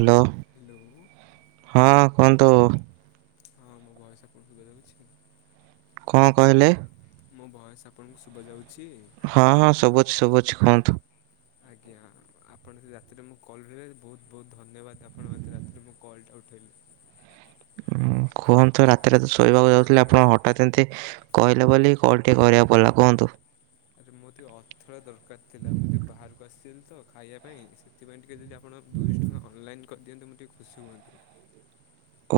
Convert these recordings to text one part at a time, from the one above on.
Hello hello ହଁ କୁହନ୍ତୁ? ହଁ ମୋ ଭୟସ ଆପଣଙ୍କୁ ସୁବା ଯାଉଛି। କଣ କହିଲେ? ମୋ ଭଏସ୍ ଆପଣଙ୍କୁ ଶୁଭା ଯାଉଛି? ହଁ ହଁ ସୁବୁଛି ସୁବୁଛି କୁହନ୍ତୁ। [unintelligible] ଆଜ୍ଞା ଆପଣ ସେ ରାତିରେ ମୁଁ କଲ୍ ଉଠାଇବେ ବହୁତ ବହୁତ ଧନ୍ୟବାଦ ଆପଣ ମୋତେ ରାତିରେ ମଁ କଲ୍ଟା ଉଠାଇଲେ। କୁହନ୍ତୁ ରାତିରେ ତ ଶୋଇବାକୁ ଯାଉଥିଲେ ଆପଣ ହଟାତ୍ ଏମିତି କହିଲେ ବୋଲି କଣ ଟିକେ କରିବାକୁ ପଡ଼ିଲା କୁହନ୍ତୁ। ଆରେ ମୋର ଟିକେ ଅର୍ଥ ଦରକାର ଥିଲା ମୁଁ ଟିକେ ବାହାରକୁ ଆସିଥିଲି ତ ଖାଇବା ପାଇଁ ସେଥିପାଇଁ ଟିକେ ଯି ଆପଣ ଦୁଇଶହ ଟଙ୍କା ଅନଲାଇନ୍ କରିଦିଅନ୍ତେ, ମୁଁ ଟିକେ ଖୁସି ହୁଅନ୍ତି।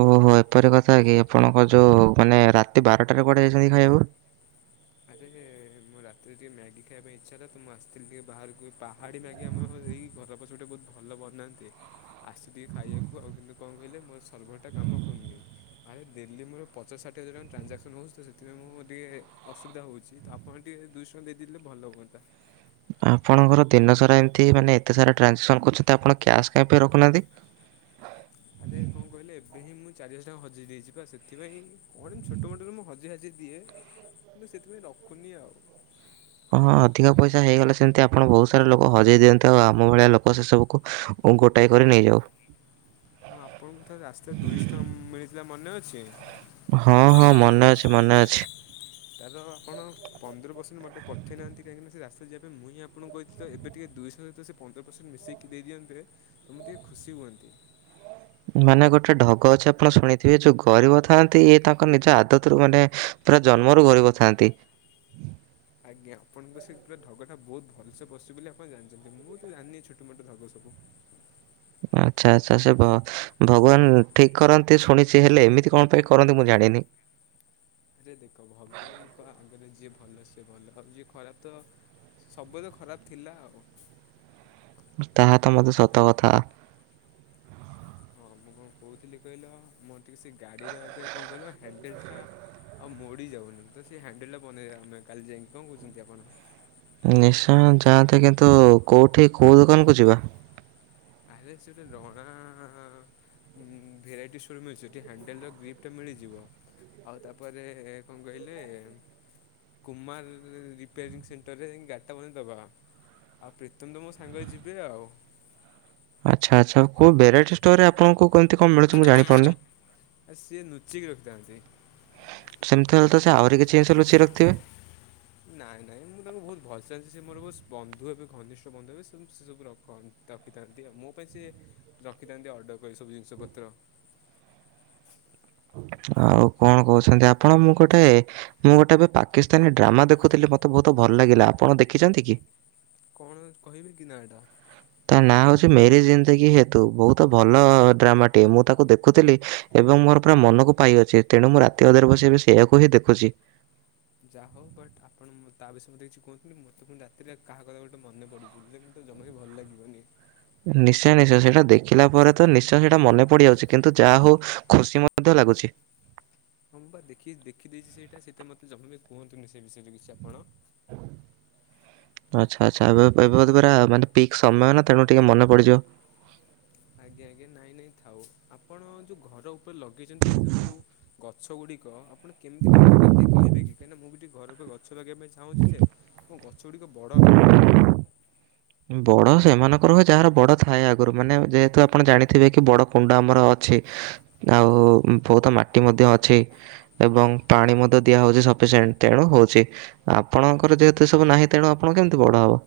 ଓହୋ ଏପରି କଥା କି ଆପଣଙ୍କ ଯଉ ମାନେ ରାତି ବାରଟାରେ କୁଆଡ଼େ ଯାଇଛନ୍ତି ଖାଇବାକୁ? ଆଛା ସେ ରାତିରେ ଟିକେ ମ୍ୟାଗି ଖାଇବା ପାଇଁ ଇଚ୍ଛା ହେଲାତ, ମୁଁ ଆସିଥିଲି ଟିକେ ବାହାରକୁ ବି ପା ପାହାଡ଼ି ମ୍ୟାଗି ଆମର ଏଇ ଘର ପଛ ପଟେ ବହୁତ ଭଲ ବନାନ୍ତି, ଆସିଛି ଟିକେ ଖାଇବାକୁ। ଆଉ କିନ୍ତୁ କଣ କହିଲେ? ମୋର ସର୍ଭର୍ ଟା କାମ କରୁନି। ଆରେ ଦିଲ୍ଲୀ ମୋର ପଚାଶ ଷାଠିଏ ହଜାର ଟଙ୍କା ଟ୍ରାଞ୍ଜକ୍ସନ୍ ହେଉଛି ତ ସେଥିପାଇଁ ମୁଁ ଟିକେ ଅସୁବିଧା ହଉଛି ତ ଆପଣ ଟିକେ ଦୁଇଶହ ଦେଇଦେଲେ ଭଲ ହୁଅନ୍ତା ଆପଣଙ୍କର ଦିନସାରା ଏମିତି ମାନେ ଏତେ ସାରା ଟ୍ରାଞ୍ଜାକ୍ସନ୍ କରୁଛନ୍ତି ଆପଣ କ୍ୟାସ୍ କାହିଁକି ରଖୁନାହାନ୍ତି? ଆରେ କଣ କହିଲେ ଏବେ ହିଁ ମୁଁ ଚାରିହଜା ଟଙ୍କା ହଯେଇ ଦେଇଛି ବା ସେଥିପାଇଁ କଣ ଛୋଟ ମୋଟରେ ମୁଁହ ହଜି ହାଜି ଦିଏ କିନ୍ତୁ ସେଥିପାଇଁ ରଖୁନି ଆଉ ହଁ ହଁ ଅଧିକ ପଇସା ହେଇଗଲା ସେମିତି ଆପଣ ବହୁତ ସାରା ଲୋକ ହଜେଇ ଦିଅନ୍ତୁ ଆଉ ଆମ ଭଳିଆ ଲୋକ ସେ ସବୁକୁ ଆ ଗୋଟାଏ କରି ନେଇଯାଉ। ହଁ ଆପଣଙ୍କୁ ତ ରାସ୍ତାରେ ଦୁଇଶହ ଟଙ୍କା ମିଳିଥିଲା ମନେ ଅଛି? ହଁ ହଁ ମନେ ଅଛି, ମନେ ଅଛି। ତାର ଆପଣ ପନ୍ଦର ପରସେଣ୍ଟ୍ ମୋତେ ପଠେଇନାହାନ୍ତି କାହିଁକି ସେ ରାତାରେ ଯିବା ପାଇଁ ମୁଁ ହଁ ଆପଣଙ୍କୁ କହିଥିଲେ ତ ଏ ଟିକେ ଦୁଇଶହ ସହିତ ସେ ପନ୍ଦର ପରସେଣ୍ଟ ମିଶେଇକି ଦେଇଦିଅନ୍ତେ ତମୁଁ ଟିକେ ଖୁସି ହୁଅନ୍ତି। ମାନେ ଗୋଟେ ଢଗ ଅଛି ଆପଣ ଶୁଣିଥିବେ ଯୋଉ ଗରିବ ଥାଆନ୍ତି ଇଏ ତାଙ୍କ ନିଜ ଆଦତରୁୁ ମାନେ ପୁରା ଜନ୍ମରୁ ଗରିବ ଥାନ୍ତି। ଆଜ୍ଞା ଆପଣଙ୍କୁ ସେ ପୁରା ଢ଼ଗ ଟା ବହୁତ ଭଲସେ ପଶିବୋଲି ଆପଣ ଜାଣିଛନ୍ତି ମୁଁ ତ ଜାଣିନି ଛୋଟ ମୋଟ ଢ଼ଗ ସବୁ ଆଚ୍ଛା ଆଚ୍ଛା ସେ ଭଗବାନ ଠିକ କରନ୍ତି ଶୁଣିଛି ହେଲେ ଏମିତି କଣ ପାଇଁ କରନ୍ତି ମୁଁ ଜାଣିନି। ଆରେ ଦେଖ ଭଗବାନଙ୍କ ଆଗରେ ଯିଏ ଭଲ ସିଏ ଭଲ ଆଉ ଯିଏ ଖରାପ ତ ସବୁବେଳେ ଖରାପ ଥିଲା ଆଉ ତାହା ତ ମଧ୍ୟ ସତ କଥା। ହଁ ମୁଁ କଣ କହୁଥିଲି କହିଲ ମୋର ଟିକେ ସେ ଗାଡିର ଏବେ କଣ କହିଲ ହ୍ୟାଣ୍ଡେଲ ଟା ଆଉ ମୋଡି ଯାଉନି ତ ସେ ହ୍ୟାଣ୍ଡେଲ ଟା ବନେଇ ଆମେ କାଲି ଯାଇକି କଣ କହୁଛନ୍ତି ଆପଣ? ନିଶା ଯାଆନ୍ତିେ କିନ୍ତୁ କୋଉଠି କୋଉ ଦୋକାନ କୁ ଯିବା? ଆରେ ସେଠୀ ରଣା ଭେରାଇଟି ଷ୍ଟୋର ମିଳଛି ସେଠି ହ୍ୟାଣ୍ଡେଲର ଗ୍ରିପ୍ଟା ମିଳିଯିବ। ଆଉ ତାପରେ କଣ କହିଲେ କୁମାର ରିପେରିଂ ସେଣ୍ଟରରେ ଗାଡ଼ିଟା ମାନେ ଦେବା। ଆଉ ପ୍ରୀତମ୍ ତ ମୋ ସାଙ୍ଗରେ ଯିବେ ଆଉ ଆଚ୍ଛା ଆଚ୍ଛା କୋଉ ଭେରାଇଟି ଷ୍ଟୋର୍ ରେ ଆପଣଙ୍କୁ କେମିତି କଣ ମିଳୁଥି ଣ ମିଳୁଥିବ ଆ ସିଏ ଲୁଚିକି ରଖିଥାନ୍ତି। ସେମିତି ହେଲେ ତ ସେ ଆହୁରି କିଛିି ଯିନିଷ ଲୁଚେଇକି ରଖଥିବେ। ନାଇଁ ନାଇଁ ମୁଁ ତାଙ୍କୁ ବହୁତ ଭଲ ଚାଲିଛି ସେ ମୋର ବନ୍ଧୁ ହେବେ ଘନିଷ୍ଠ ବନ୍ଧୁ ହେବେ ସେ ସବୁ ରଖନ୍ତି ରଖିଥାନ୍ତି ଆଉ ମୋ ପାଇଁ ସିଏ ରଖିଥାନ୍ତି ଅର୍ଡ଼ର କରି ସବୁ ଜିନିଷ ପତ୍ର। ଆଉ କଣ କହୁଛନ୍ତି ଆପଣ ମୁଁ ଗୋଟେ ମୁଁ ଗୋଟେ ଏବେ ପାକିସ୍ତାନୀ ଡ୍ରାମା ଦେଖୁଥିଲି ମତେ ବହୁତ ଭଲ ଲାଗିଲା, ଆପଣ ଦେଖିଛନ୍ତି କି? କଣ କହିବି କି ନାଟା? ତା ନାଁ ହଉଛି ମେରି ଜିନ୍ଦକି ହେ ତୁ ବହୁତ ଭଲ ଡ୍ରାମାଟିଏ ମୁଁ ତାକୁ ଦେଖୁଥିଲି ଏବଂ ମୋର ପୁରା ମନକୁ ପାଇ ଅଛି ତେଣୁ ମୁଁ ରାତି ଅଧରେ ବସିକି ଏବେ ସେଇଆକୁ ହିଁ ଦେଖୁଛି। ଯାହା ହଉ ବଟ ଆପଣ ତା ବିଷୟ ମତେ କିଛି କୁହନ୍ତିି ମୋତେ ପୁଣି ରାତିରେ କାହା କଥା ଗୋଟେ ମନେ ପଡିଯିବ। ତ ଜମା ବି ଭଲ ଲାଗିବନି। ନିଶ୍ଚୟ ନିଶ୍ଚୟ ସେଇଟା ଦେଖିଲା ପରେ ତ ନିଶ୍ଚୟ ସେଇଟା ମନେ ପଡିଯାଉଛି, କିନ୍ତୁ ଯାହା ହଉ ଖୁସି ମଧ୍ୟ ଲାଗୁଛି। ହଁ ବା ଦେଖି, ଦେଖି ଦେଇଛି ସେଇଟା ସେ ପାଇଁ ମତେ ଜମା ବି କୁହନ୍ତୁନି ସେ ବିଷୟରେ କିଛି ଆପଣ। [inaudible] ଆଚ୍ଛା ଆଚ୍ଛା ଏବେ ଏ ପୁରା ମାନେ ପିକ୍ ସମୟ ନା ତେଣୁ ଟିକେ ମନେ ପଡ଼ିଯିବ। ଆଜ୍ଞା ଆଜ୍ଞା। ନାଇଁ ନାଇଁ ଥାଉ। ଆପଣ ଯେଉ ଘର ଉପରେ ଲଗେଇଛନ୍ତି ଏ ସବୁ ଯେଉ ଗଛ ଗୁଡିକ ଆପଣ କେମିତି କଣ ଲଗେଇଲେ ଟିକେ କହିବେ କି କହିଁକନା ମୁଁ ଟିକେ ଘରେ ଗଛ ଗଛ ଲଗେଇବା ପାଇଁ ଚାହୁଁଛି ଯେ, ମୋ ଗଛ ଗୁଡିକ ବଡ ହଉନାହିଁ। ବଡ଼ ସେମାନଙ୍କର ହୁଏ, ଯାହାର ବଡ଼ ଥାଏ ଆଗରୁ। ମାନେ ଯେହେତୁ ଆପଣ ଜାଣିଥିବେ କି ବଡ଼ କୁଣ୍ଡ ଆମର ଅଛି। ଆଉ ବହୁତ ମାଟି ମଧ୍ୟ ଅଛି। ଏବଂ ପାଣି ମଧ୍ୟ ଦିଆହେଉଛି ସଫିସିଏଣ୍ଟ, ତେଣୁ ହେଉଛି। ଆପଣଙ୍କର ଯେହେତୁ ଏସବୁ ନାହିଁ ତେଣୁ ଆପଣ କେମିତି ବଡ ହବ।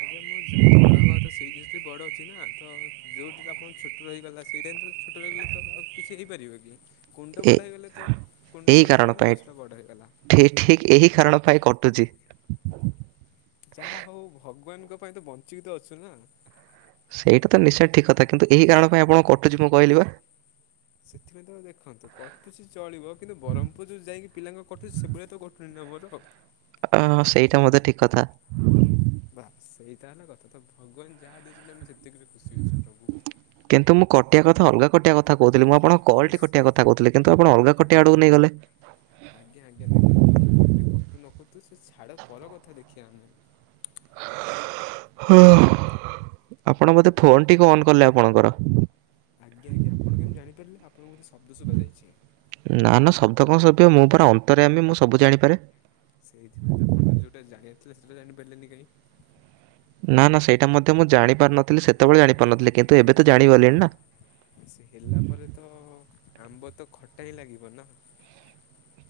ଆଜ୍ଞା ମୋ ଯାହା ବଡ ହବା କଥା ସେଇ ଜିନିଷ ଟି ବଡ ଅଛି। ଅଛି ନା ତ ଯୋଉଠି ଆପଣ ଛୋଟ ରହିଗଲା, ସେଇଟା ହିଁ ତ ଛୋଟ ରହିଗଲେ ତ ଆଉ କିଛି ହେଇପାରିବନି। କୁଣ୍ଡ ଏ ବଡ଼ ହୋଇଗଲେ ତ, କୁଣ୍ଡ ଏହି ବଡ଼ କାରଣ ହେଇଗଲା ବୋଲି ପାଇଁ ଗଛଟା ବଡ଼ ହୋଇଗଲା। ଠିକ୍ ଏହି କାରଣ ପାଇଁ କଟୁଛି। ଯାହା ହଉ ଭଗବାନଙ୍କ ପାଇଁ ତ ବଞ୍ଚିକି ତ ଅଛୁ ନା। ସେଇଟା ତ ନିଶ୍ଚୟ ଠିକ କଥା କିନ୍ତୁ ଏହିଇ କାରଣ ପାଇଁ ଆପଣ କଟୁଛି ମୁଁ କହିଲି ବା। ସେଥିପାଇଁ ତ ଦେଖନ୍ତୁ କଟୁଛି ଚଳିବ କିନ୍ତୁ ବ୍ରହ୍ମପୁର ଯେଉ ଯାଇକି ପିଲାଙ୍କ କଟୁଛି, ସେଭଳିଆ ତ କଟୁନି ନା ମୋର। ଅଁ ସେଇଟା ମୋତେ ଠିକ କଥା। ବାସ ସେଇଟା ହେଲେ କଥା ତ ଭଗବାନ ଯାହା ଦେଇଛନ୍ତି ଆମେ ସେତିକରେ ଖୁସି ଅଛୁ ପ୍ରଭୁ। କିନ୍ତୁ ମୁଁ କଟିବା କଥା ଅଲଗା କଟିବା କଥା କହୁଥିଲିଁ ମୁଁ ଆପଣ ମୁଁ କଲଟି ଖଟିଆ କଥା କହୁଥିଲେ କିନ୍ତୁ ଆପଣ ଅଲଗା ଖଟିଆ ଆଡକୁ ନେଇଗଲେ। ଆଜ୍ଞା ଆଜ୍ଞା ଦେଖନ୍ତୁ ମୋ କଲ ଟି କଟୁ ନ କଟୁ ସେ ଛାଡ ପର କଥା ଦେଖିଆ ଆମେ ହ ତ ଆଉ ଫୋନ ଟିକେ ଅନ୍ କଲେ ଆପଣଙ୍କର ଆଜ୍ଞା ଆଜ୍ଞା ଆପଣ କେମିତି ଜାଣିପାରିଲେ ଆପଣଙ୍କୁ ବୋଧେ ଶବ୍ଦ ଶୁଭାଯାଇଛି। ନା ନା ଶବ୍ଦ କଣ ଶୁଭିବ ମୁଁ ପରା ଅନ୍ତର୍ଯ୍ୟାମୀ। ମୁଁ ସବୁ ଜାଣିପାରେ। ସେଇଥିପାଇଁ ତ ଆପଣ ଯୋଉଟା ଜାଣିଆରଥିଲା ସେଇଟା ଜାଣିପାରିଲେନି କାଇଁ? ନା ନା ସେଇଟା ମଧ୍ୟ ମୁଁ ଜାଣିପାରି ନଥିଲି ସେ ସେତବଳେ ଜାଣିପାରୁନଥିଲି କିନ୍ତୁ ଏବେ ତ ଜାଣିଗଲିଣି ନା। ସେ ହେଲା ପରେ ତ ଆମ୍ବ ତ ଖଟା ହିଁ ଲାଗିବ ନା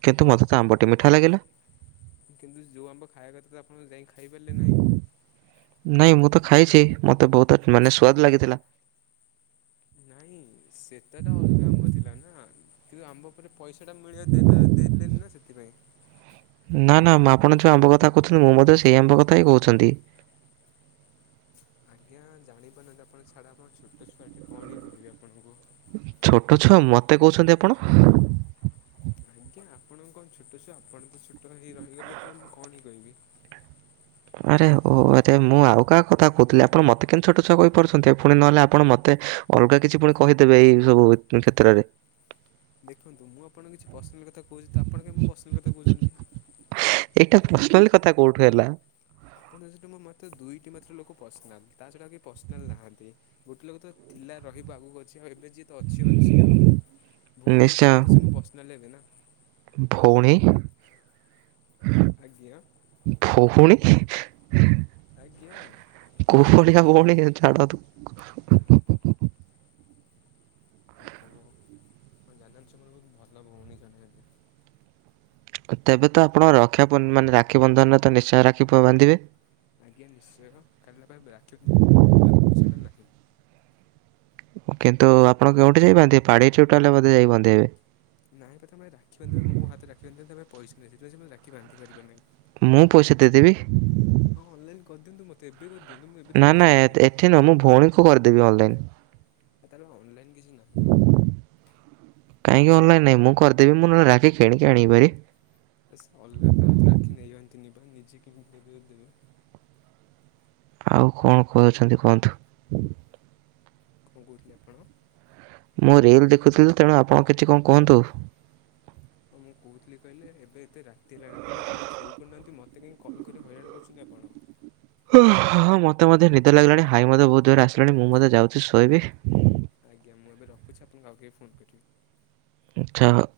କିନ୍ତୁ ମତେ ସେ ଆମ୍ବଟି ମିଠା ଲାଗିଲା। କିନ୍ତୁ ଯୋଉ ଆମ୍ବ ଖାଇବା କଥା ତ ଆପଣ ଯାଇ ଖାଇପାରିଲେ ନାହିଁ। ନାଇଁ ମୁଁ ତ ଖାଇଛି ମତେ ବହୁତ ମାନେ ସୁଆଦ ଲାଗିଥିଲା। ନାଇଁ ସେଟା ତ ଅଲଗା ଆମ୍ବ ଥିଲା ନା କିନ୍ତୁ ଆମ୍ବ ପରେ ପଇସାଟା ମିଳିବ ଦେଲା ଦେଲେନି ନା ସେଥିପାଇଁ ନା ନା ଆପଣ ଯୋଉ ଆମ୍ବ କଥା କହୁଛନ୍ତି ମୁଁ ମଧ୍ୟ ସେଇ ଆମ୍ବ କଥା ହିଁ କହୁଛନ୍ତି। ଆଜ୍ଞା ଜାଣିପାରୁନାହାଁନ୍ତି ଆପଣ ଛାଡ ଆପଣ ଛୋଟ ଛୁଆଟେ କଣ ହିଁ କହିବି ଆପଣଙ୍କୁ ଛୋଟ ଛୁଆ ମତେ କହୁଛନ୍ତି ଆପଣ ଆଜ୍ଞା ଆପଣ କଣ ଛୋଟ ଛୁଆ ଆପଣ ତ ଛୋଟ ହେଇ ରହିଗଲେ ତ ମୁଁ କଣ ହିଁ କହିବି। ଆରେ ଓ ଆଚ୍ଛା ମୁଁ ଆଉ କାହା କଥା କହୁଥିଲି ଆପଣ ମୋତେ କେମତି ଛୋଟ ଛଆ କହିପାରୁଛନ୍ତି ଫୁଣି ନହେଲେ ଆପଣ ମତେ ଅଲଗା କିଛି ପୁଣି କହିଦେବେ ଏଇ ସବୁ କ୍ଷେତ୍ରରେ। ଦେଖନ୍ତୁ ମୁଁ ଆପଣଙ୍କ କିଛି ପର୍ସନାଲ୍ କଥା କହୁଛି ତ ଆପଣ କାଇଁ ମୋ ପର୍ସନାଲ୍ କଥା କହୁଛନ୍ତି। ଏଇଟା ପର୍ସନାଲ କଥା କୋଉଠୁ ହେଲା? ଆପଣଙ୍କ ସହିତ ମୋ ମାତ୍ର ଦୁଇଟି ମାତ୍ର ଲୋକ ପର୍ସନାଲ ତା ଛଡା ଆଉ କେହି ପର୍ସନାଲ ନାହାଁନ୍ତି। ଗୋଟେ ଲୋକ ତ ଥିଲା ରହିବ ଆଗକୁ ଅଛି ଆଉ ଏବେ ଯିଏ ତ ଅଛି ଅଛି ଆଉ। ଭଉଣୀ ନିଶ୍ଚୟ। ହିସାବେରେ ତ ସେ ମୋ ପର୍ସନାଲ ହେବେ ନା ଭଉଣୀ ଆଜ୍ଞା [unintelligible] ଭଉଣୀ ଆଜ୍ଞା। କୋଉ ଭଳିଆ ଭଉଣୀ ଛାଡନ୍ତୁ [inaudible] ଓ ହୋ ଆପଣ ଜାଣିନାହାଁନ୍ତି ସେ ମୋର ବହୁତ ଭଲ ଭଉଣୀ ଜଣେ ହେବେ। ତେବେ ତ ଆପଣ ରକ୍ଷା ମାନେ ରାକ୍ଷୀବନ୍ଧନରେ ତ ନିଶ୍ଚୟ ରାକ୍ଷୀ ବାନ୍ଧିବେ। ଆଜ୍ଞା ନିଶ୍ଚୟ ଖାଲି ପାଇଁ ରାକ୍ଷୀ ବାନ୍ଧିବ ପଇସାଟା ନାହିଁ। କିନ୍ତୁ ଆପଣ କେଉଁଠି ଯାଇ ବାନ୍ଧିବେ ପାଡି ଚୋଟାଲେ ଯାଇ ବନ୍ଧେଇବେ ନାଇଁ ବା ତମେ ରାକ୍ଷୀ ବାନ୍ଧିବ ମୋ ହାତରେ ରାକ୍ଷୀ ବାନ୍ଧି ତା ପାଖେ ପଇସା ନାହିଁ ସେଥିପାଇଁ ସେ ମତେ ରାକ୍ଷୀ ବାନ୍ଧିପାରିବ ନାହିଁ। ମୁଁ ପଇସା ଦେଇଦେବି। ହଉ ଅନଲାଇନ କରିଦିଅନ୍ତୁ ମତେ ଏବେ କରିଦିଅନ୍ତୁ ମୁଁ ଏବେ ନା ତାକୁ ପଇସା ପଠେଇଦେବି। ନା ମୋ ଭଉଣୀ କୁ କରିଦେବି ଅନଲାଇନ। ତାର ଅନଲାଇନ କିଛି ନାହିଁ। କାଇଁକି ଅନଲାଇନ ନାହିଁ ମୁଁ କରିଦେବି ମୁଁ ନହେଲେ ରାକ୍ଷୀ କିଣିକି ଆଣିବି ଭାରି। ସେ ଅଲଗା କାହା ହାତରୁ ରାକ୍ଷୀ ନିଅନ୍ତିନି ପରା ନିଜେ କିଣିକି ଦେବେ ଯଦି ଦେବେ। ଆଉ କଣ କହୁଛନ୍ତି କୁହନ୍ତୁ? କଣ କହୁଥିଲେ ଆପଣ? ମୁଁ ରିଲ ଦେଖୁଥିଲି ତେଣୁ ଆପଣ କିଛି କଣ କୁହନ୍ତୁ? ହଁ ମୁଁ କହୁଥିଲି କହିଲେ ଏବେ ଏତେ ରାତି ହେଲାଣି ଆପଣ ଟିକେ ଯାଇକି ଶୋଇପଡୁନାହାଁନ୍ତି ମୋତେ କାଇଁ କଲ୍ କରି ହଇରାଣ କରୁଛନ୍ତି ଆପଣ? ଅ ହ ମୋତେ ମଧ୍ୟ ନିଦ ଲାଗିଲାଣି ହାଇ ମଧ୍ଯ ବହୁତ ଜୋରେ ଆସିଲାଣି ମୁଁ ମଧ୍ୟ ଯାଉଚି ଶୋଇବି। ଆଜ୍ଞା ମୁଁ ଏବେ ରଖୁଚି ଆପଣଙ୍କୁ ଆଉ କେବେ ଫୋନ କରିବି। ଆଚ୍ଛା ହ